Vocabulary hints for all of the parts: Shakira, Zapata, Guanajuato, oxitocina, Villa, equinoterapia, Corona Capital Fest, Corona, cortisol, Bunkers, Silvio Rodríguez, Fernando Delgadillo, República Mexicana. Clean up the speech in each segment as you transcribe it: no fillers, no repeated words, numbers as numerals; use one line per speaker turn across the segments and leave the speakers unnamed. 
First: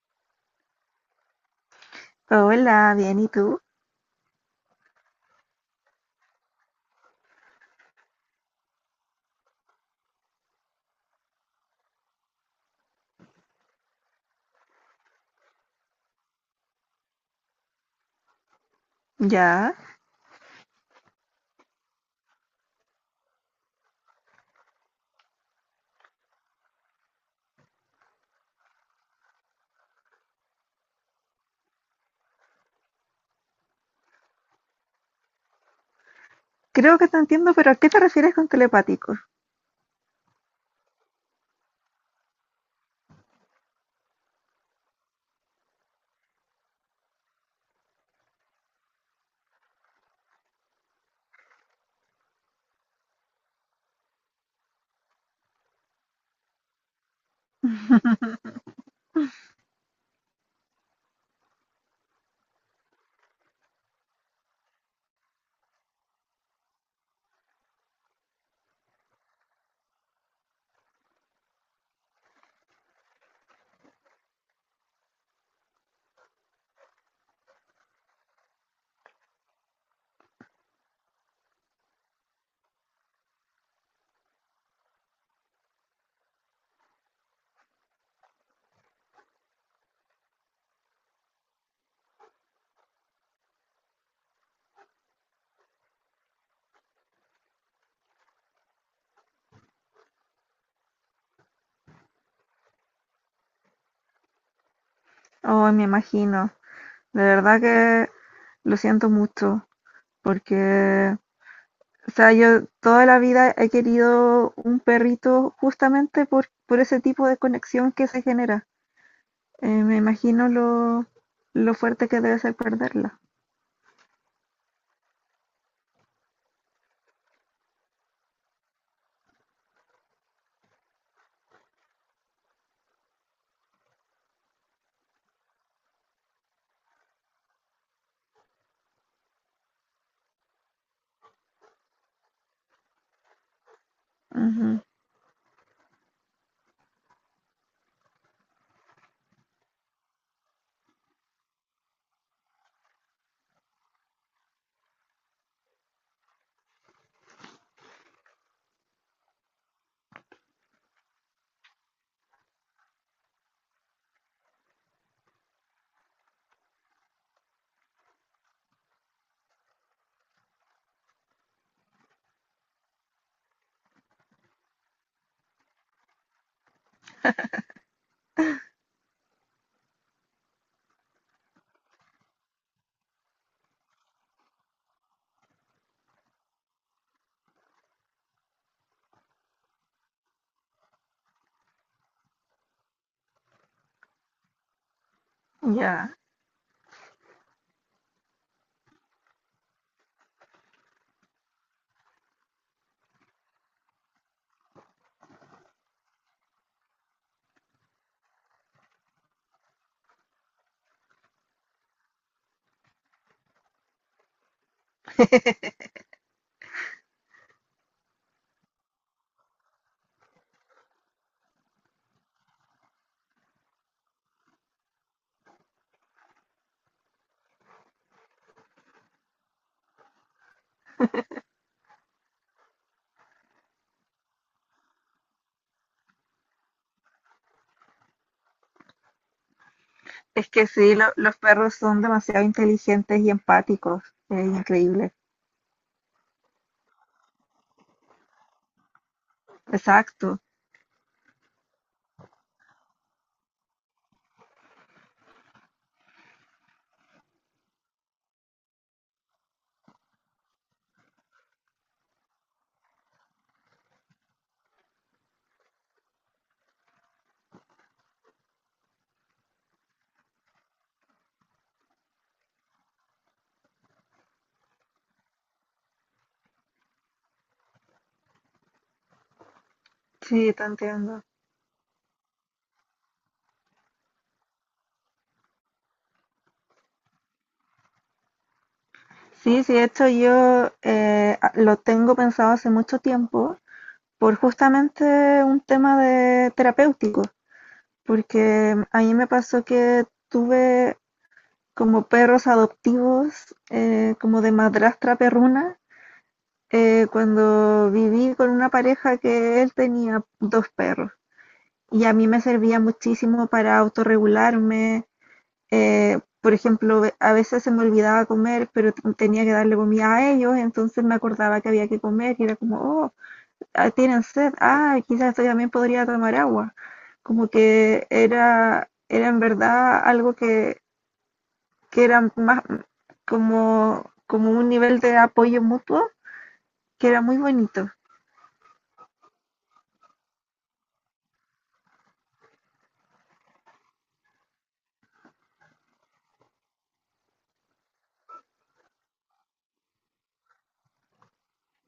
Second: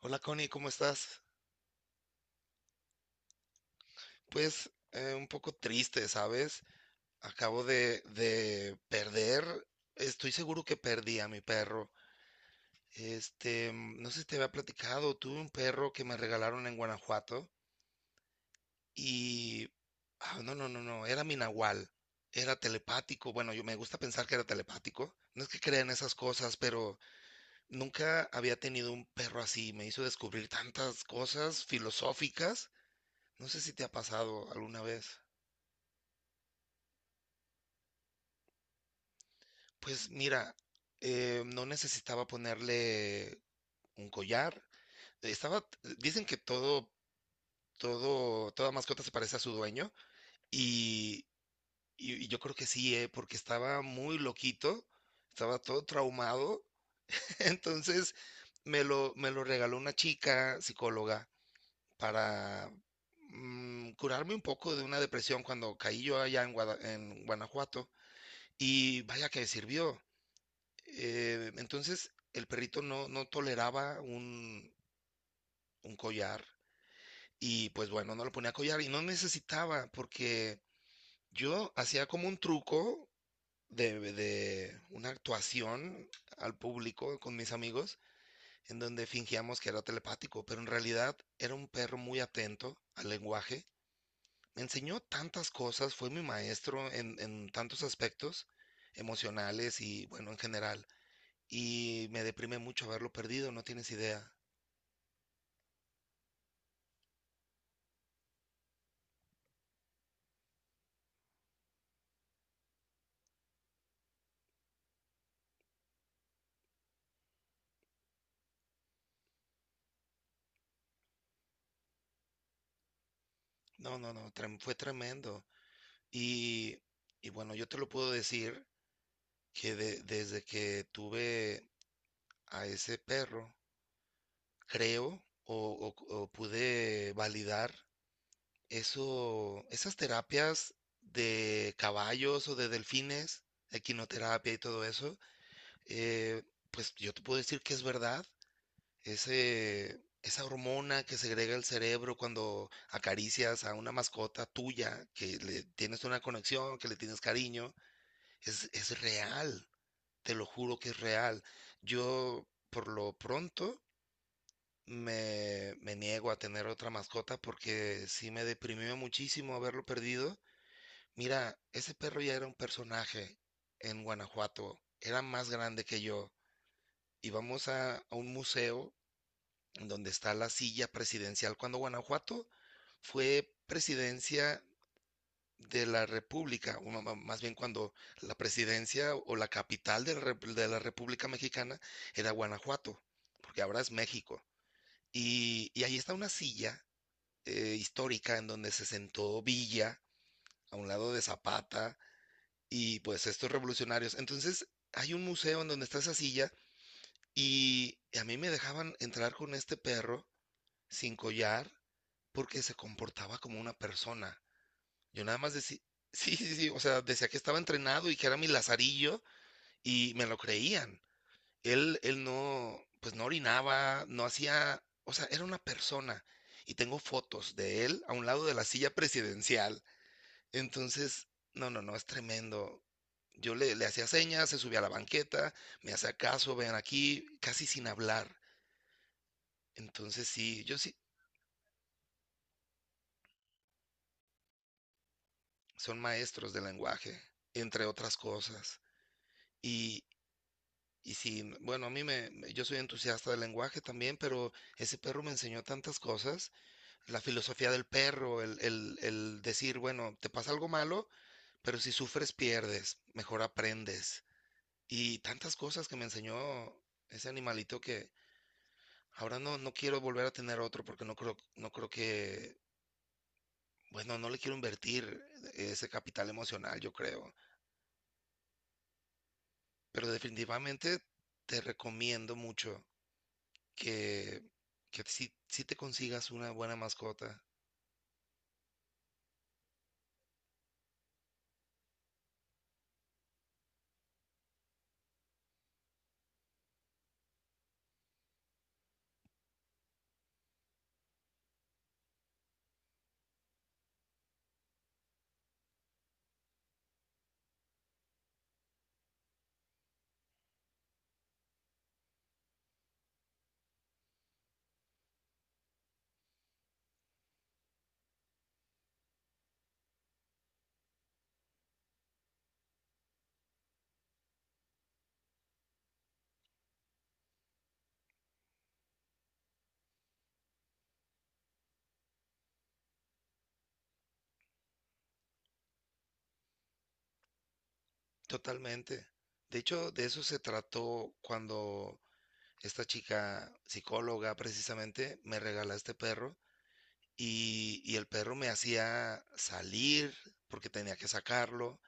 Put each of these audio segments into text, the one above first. Hola Connie, ¿cómo estás?
Hola, bien, ¿y tú?
Pues un poco triste, ¿sabes? Acabo de perder, estoy seguro que perdí a mi perro. Este, no sé si te había platicado, tuve un perro que me regalaron en Guanajuato y...
Ya.
ah, no, no, no, no, era mi nahual, era telepático, bueno, yo me gusta pensar que era telepático, no es que crea en esas cosas, pero nunca había tenido un perro así, me hizo descubrir tantas cosas filosóficas, no sé si te ha pasado alguna vez.
Creo que te entiendo, pero ¿a qué te refieres con telepático?
Pues mira, no necesitaba ponerle un collar. Estaba, dicen que toda mascota se parece a su dueño y, y yo creo que sí, porque estaba muy loquito, estaba todo traumado. Entonces me lo regaló una chica psicóloga para curarme un poco de una depresión cuando caí yo allá en Guanajuato y vaya que sirvió. Entonces el perrito no toleraba un collar y pues bueno, no lo ponía collar y no necesitaba porque yo hacía como un truco de una actuación al público con mis amigos en donde fingíamos que era telepático, pero en realidad era un perro muy atento al lenguaje. Me enseñó tantas cosas, fue mi maestro en tantos aspectos emocionales y bueno, en general. Y me deprime mucho haberlo perdido, no tienes idea.
Oh, me imagino. De verdad que lo siento mucho, porque, o sea, yo toda la vida he querido un perrito justamente por ese tipo de conexión que se genera. Me imagino lo fuerte que debe ser perderla.
No, no, no, fue tremendo. Y, y bueno, yo te lo puedo decir que desde que tuve a ese perro, creo o pude validar esas terapias de caballos o de delfines, equinoterapia y todo
Ujú.
eso, eh, pues yo te puedo decir que es verdad. Esa hormona que segrega el cerebro cuando acaricias a una mascota tuya, que le tienes una conexión, que le tienes cariño, es real, te lo juro que es real. Yo, por lo pronto, me niego a tener otra mascota porque sí me deprimió muchísimo haberlo perdido. Mira, ese perro ya era un personaje en Guanajuato, era más grande que yo. Íbamos a un museo donde está la silla presidencial. Cuando Guanajuato fue presidencia de la República, o más bien cuando la presidencia o la capital de la República Mexicana era Guanajuato, porque ahora es México. Y ahí está
Ya.
una silla histórica en donde se sentó Villa a un lado de Zapata y pues estos revolucionarios. Entonces hay un museo en donde está esa silla y a mí me dejaban entrar con este perro sin collar porque se comportaba como una persona. Yo nada más decía, sí, sí, sí, o sea, decía que estaba entrenado y que era mi lazarillo y me lo creían. Él no, pues no orinaba, no hacía, o sea, era una persona. Y tengo fotos de él a un lado de la silla presidencial. Entonces, no, no, no, es tremendo. Yo le hacía señas, se subía a la banqueta, me hacía caso, vean aquí, casi sin hablar. Entonces
Es
sí,
que
yo sí,
sí, los perros son demasiado inteligentes y empáticos. Es increíble.
son maestros de lenguaje, entre otras cosas. Y,
Exacto.
y sí, bueno, a mí yo soy entusiasta del lenguaje también, pero ese perro me enseñó tantas cosas, la filosofía del perro, el decir, bueno, te pasa algo malo, pero si sufres pierdes, mejor aprendes. Y tantas cosas que me enseñó ese animalito que ahora no quiero volver a tener otro porque no creo que, bueno, no le quiero invertir ese capital emocional, yo creo. Pero
Sí, te
definitivamente
entiendo.
te recomiendo mucho que, que si te consigas una buena mascota.
Sí, sí, de hecho yo lo tengo pensado hace mucho tiempo por justamente un tema de terapéutico, porque a mí me pasó que tuve como perros adoptivos, como de madrastra perruna, cuando viví con una pareja que él tenía dos perros y a mí me servía muchísimo para autorregularme, por ejemplo, a veces se me olvidaba comer, pero tenía que darle comida a ellos, entonces me acordaba que había que comer y era como, oh, ah, tienen sed, ah, quizás yo también podría tomar agua. Como que era, era en verdad algo que era más como, como un nivel de apoyo mutuo que era muy bonito.
Totalmente. De hecho, de eso se trató cuando esta chica psicóloga precisamente me regala este perro y el perro me hacía salir porque tenía que sacarlo.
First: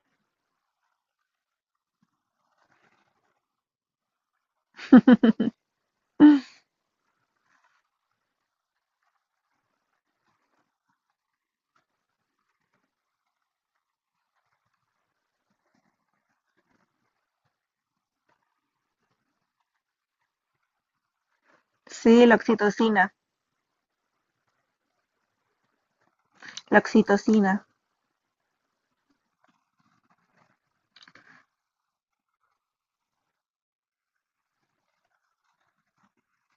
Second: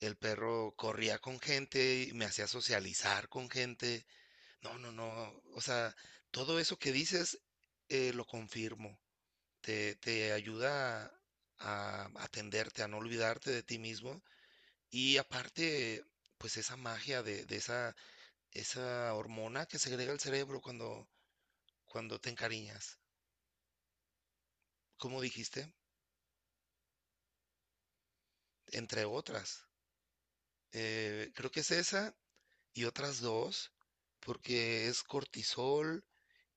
El perro corría con gente y me hacía socializar con gente. No, no, no. O sea, todo eso que dices lo confirmo. Te ayuda a atenderte, a no olvidarte de ti mismo. Y aparte, pues esa magia de esa, esa hormona que segrega el cerebro cuando
Sí,
te
la
encariñas,
oxitocina,
como dijiste,
la oxitocina.
entre otras. Creo que es esa y otras dos, porque es cortisol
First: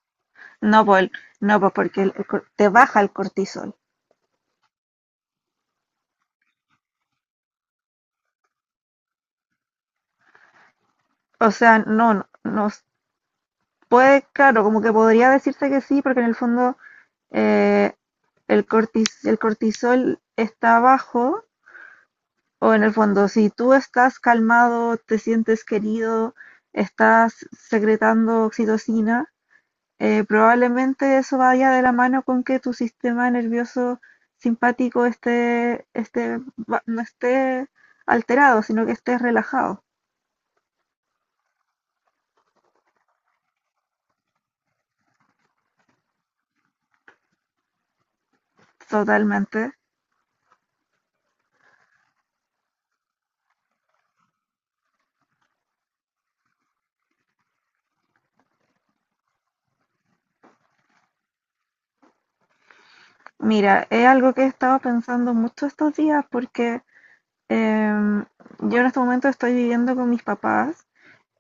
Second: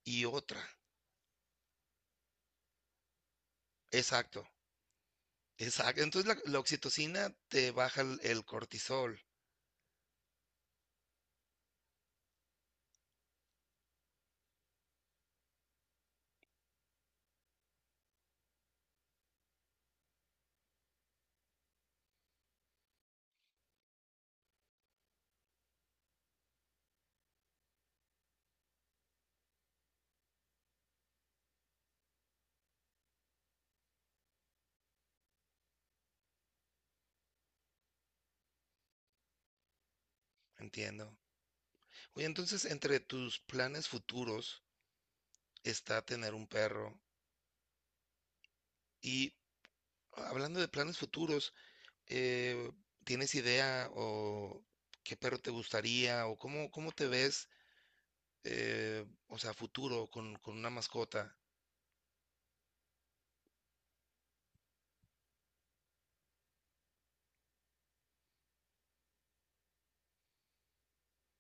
y otra.
No, pues, no, pues porque te baja el cortisol.
Exacto, exacto. Entonces la oxitocina te baja el cortisol,
O sea, no, no, no, puede, claro, como que podría decirse que sí, porque en el fondo eh, el cortisol está bajo, o en el fondo, si tú estás calmado, te sientes querido, estás secretando oxitocina, probablemente eso vaya de la mano con que tu sistema nervioso simpático no esté alterado, sino que estés relajado
entiendo. Oye, entonces entre tus planes futuros, está tener un perro. Y
totalmente.
hablando de planes futuros, eh, ¿tienes idea o qué perro te gustaría o cómo, cómo te ves, o sea, futuro con una mascota?
Mira, es algo que he estado pensando mucho estos días porque Em, yo en este momento estoy viviendo con mis papás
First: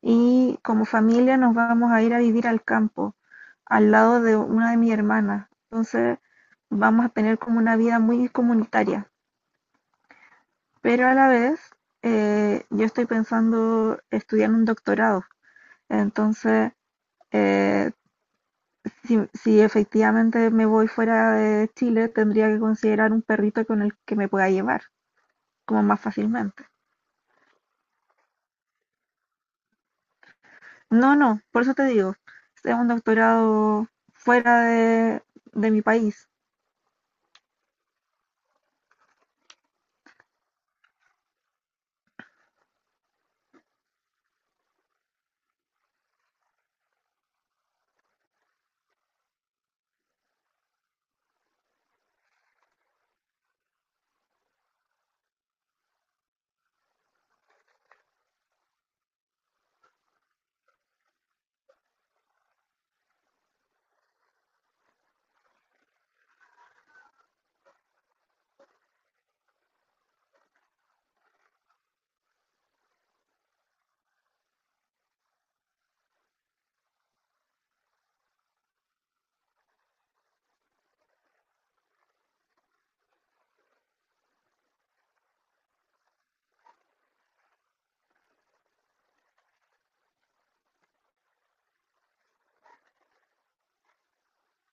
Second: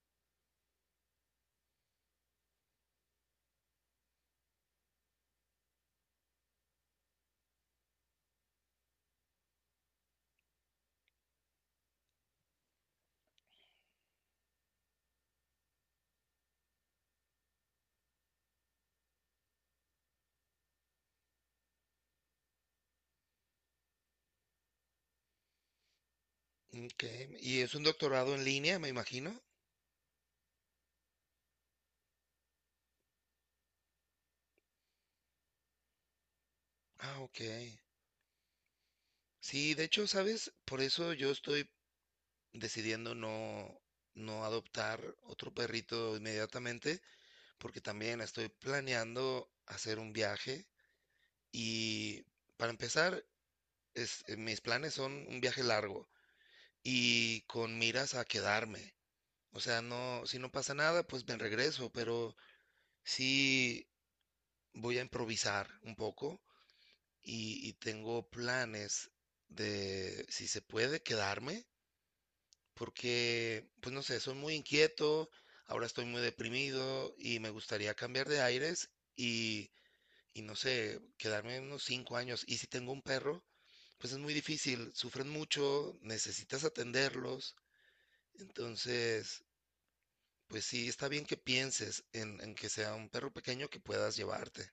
y como familia nos vamos a ir a vivir al campo, al lado de una de mis hermanas. Entonces vamos a tener como una vida muy comunitaria, pero a la vez yo estoy pensando estudiar un doctorado. Entonces, eh, si efectivamente me voy fuera de Chile, tendría que considerar un perrito con el que me pueda llevar, como más fácilmente.
Ok, y es un doctorado en línea, me imagino.
No, no, por eso te digo, es un doctorado fuera de, de mi país.
Ah, ok. Sí, de hecho, ¿sabes? Por eso yo estoy decidiendo no adoptar otro perrito inmediatamente, porque también estoy planeando hacer un viaje. Y para empezar, mis planes son un viaje largo y con miras a quedarme. O sea, no, si no pasa nada, pues me regreso, pero sí voy a improvisar un poco y tengo planes de si se puede quedarme, porque, pues no sé, soy muy inquieto, ahora estoy muy deprimido y me gustaría cambiar de aires y, y no sé, quedarme unos 5 años. Y si tengo un perro, pues es muy difícil, sufren mucho, necesitas atenderlos, entonces, pues sí, está bien que pienses en que sea un perro pequeño que puedas llevarte.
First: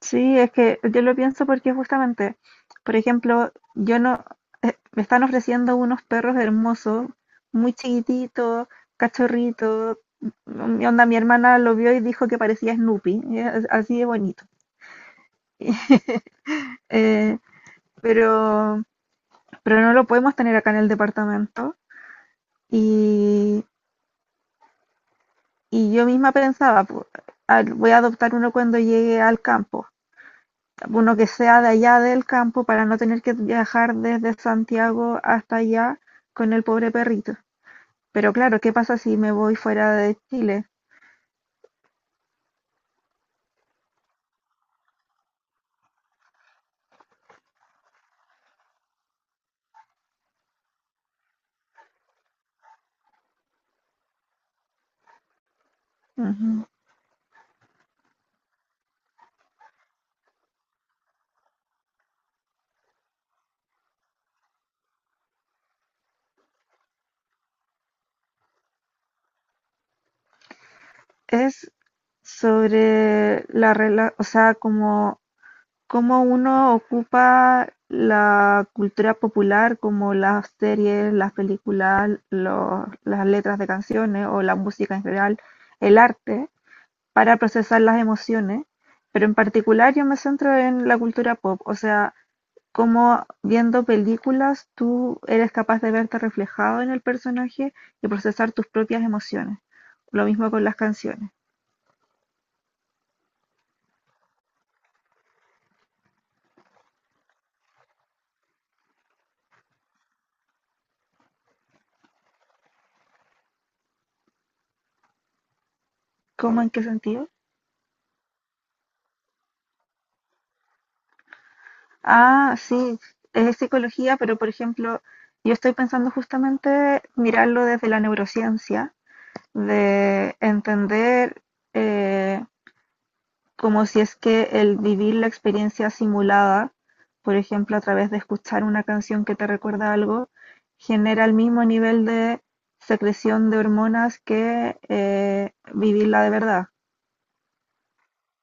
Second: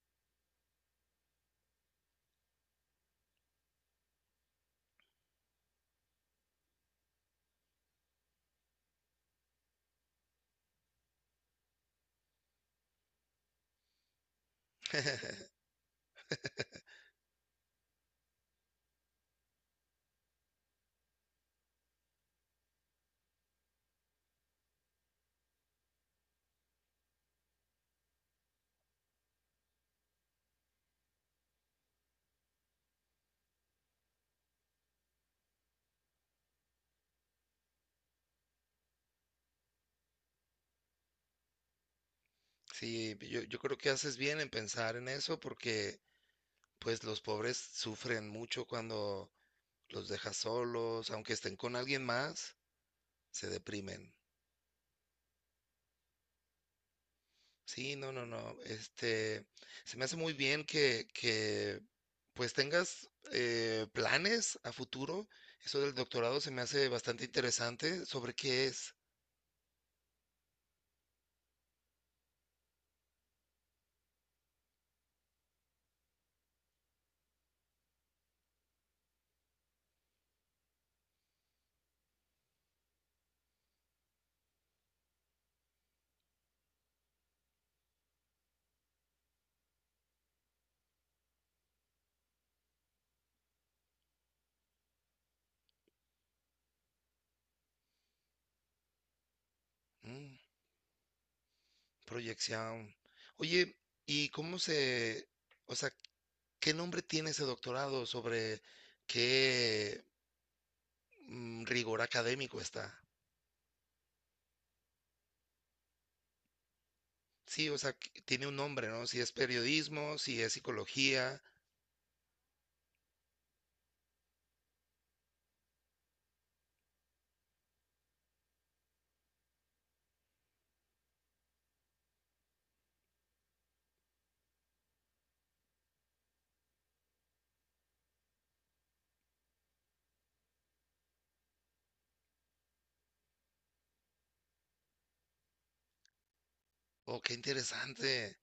Sí, es que yo lo pienso porque justamente, por ejemplo, yo no, me están ofreciendo unos perros hermosos, muy chiquititos, cachorritos. Mi onda, mi hermana lo vio y dijo que parecía Snoopy, y es así de bonito. Eh, pero, pero no lo podemos tener acá en el departamento. Y, y yo misma pensaba, voy a adoptar uno cuando llegue al campo, uno que sea de allá del campo para no tener que viajar desde Santiago hasta allá con el pobre perrito. Pero claro, ¿qué pasa si me voy fuera de Chile?
Sí, yo creo que haces bien en pensar en eso porque pues los pobres sufren mucho cuando los dejas solos, aunque estén con alguien más, se deprimen.
Ujú.
Sí, no, no, no. Este, se me hace muy bien que pues tengas planes a futuro. Eso del doctorado se me hace bastante interesante. ¿Sobre qué es?
Es o sea, como cómo uno ocupa la cultura popular, como las series, las películas, las letras de canciones o la música en general, el arte para procesar las emociones, pero en particular yo me centro en la cultura pop, o sea, cómo viendo películas tú eres capaz de verte reflejado en el personaje y procesar tus propias emociones. Lo
Mm,
mismo con las canciones.
proyección. Oye, ¿y cómo se, o sea, qué nombre tiene ese doctorado? ¿Sobre qué rigor académico está?
¿Cómo, en qué sentido?
Sí, o sea, que tiene un nombre, ¿no? Si es periodismo, si es psicología.
Ah, sí, es psicología, pero por ejemplo, yo estoy pensando justamente mirarlo desde la neurociencia, de entender eh, como si es que el vivir la experiencia simulada, por ejemplo, a través de escuchar una canción que te recuerda algo, genera el mismo nivel de secreción de hormonas que vivirla de verdad.
Oh, qué interesante.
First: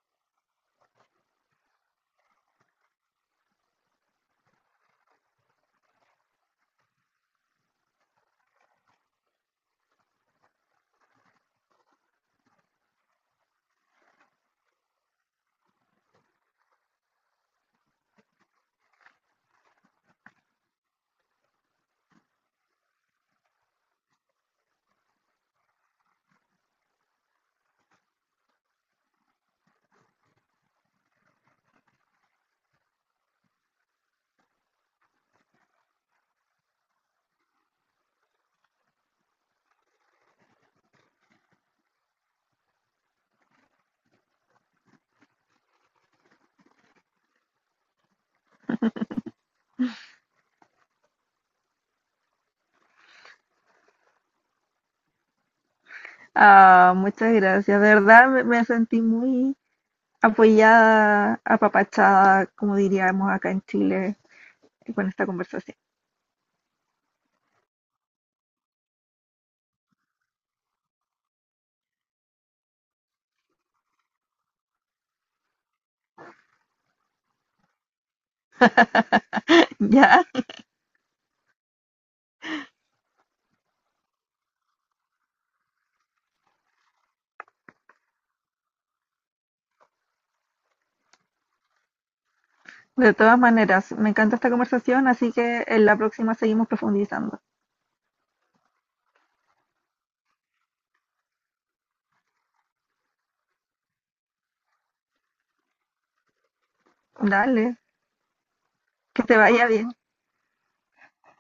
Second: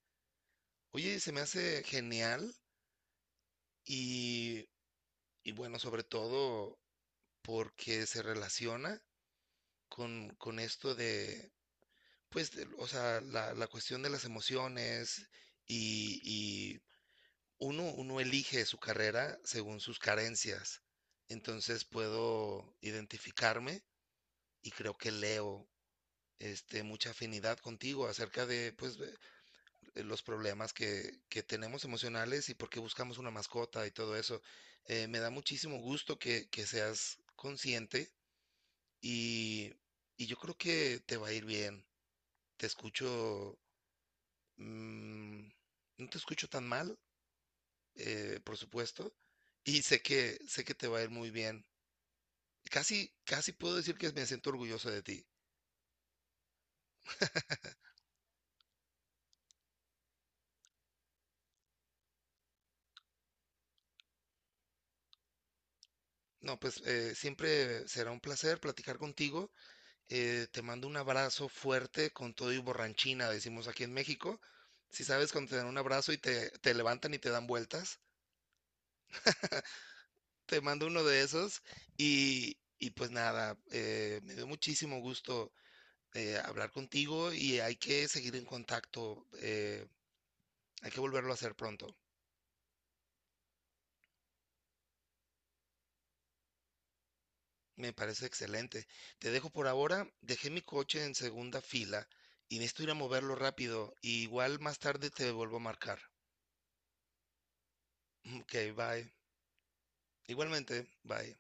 Oye, se me hace genial y, y bueno, sobre todo porque se relaciona con esto de, pues, de- o sea, la cuestión de las emociones y uno, uno elige su carrera según sus carencias. Entonces puedo identificarme y creo que leo este, mucha afinidad contigo acerca de, pues, de los problemas que tenemos emocionales y por qué buscamos una mascota y todo eso. Me da muchísimo gusto que seas consciente y, y yo creo que te va a ir bien. Te escucho, mm, no te escucho tan mal, por supuesto, y sé que te va a ir muy bien. Casi, casi puedo decir que me siento orgulloso de ti.
Ah, muchas gracias. De verdad me sentí muy apoyada, apapachada, como diríamos acá en Chile, con esta conversación.
No, pues siempre será un placer platicar contigo. Te mando un abrazo fuerte con todo y borranchina, decimos aquí en México. Si sabes cuando te dan un abrazo y te levantan y te dan vueltas,
Ya,
te mando uno de esos. Y pues nada, me dio muchísimo gusto hablar contigo y hay que seguir en contacto. Hay que volverlo a hacer pronto.
de todas maneras, me encanta esta conversación, así que en la próxima seguimos profundizando.
Me parece excelente. Te dejo por ahora. Dejé mi coche en segunda fila y necesito ir a moverlo rápido. Y igual más tarde te vuelvo a marcar.
Dale,
Ok, bye.
que te vaya bien.
Igualmente, bye.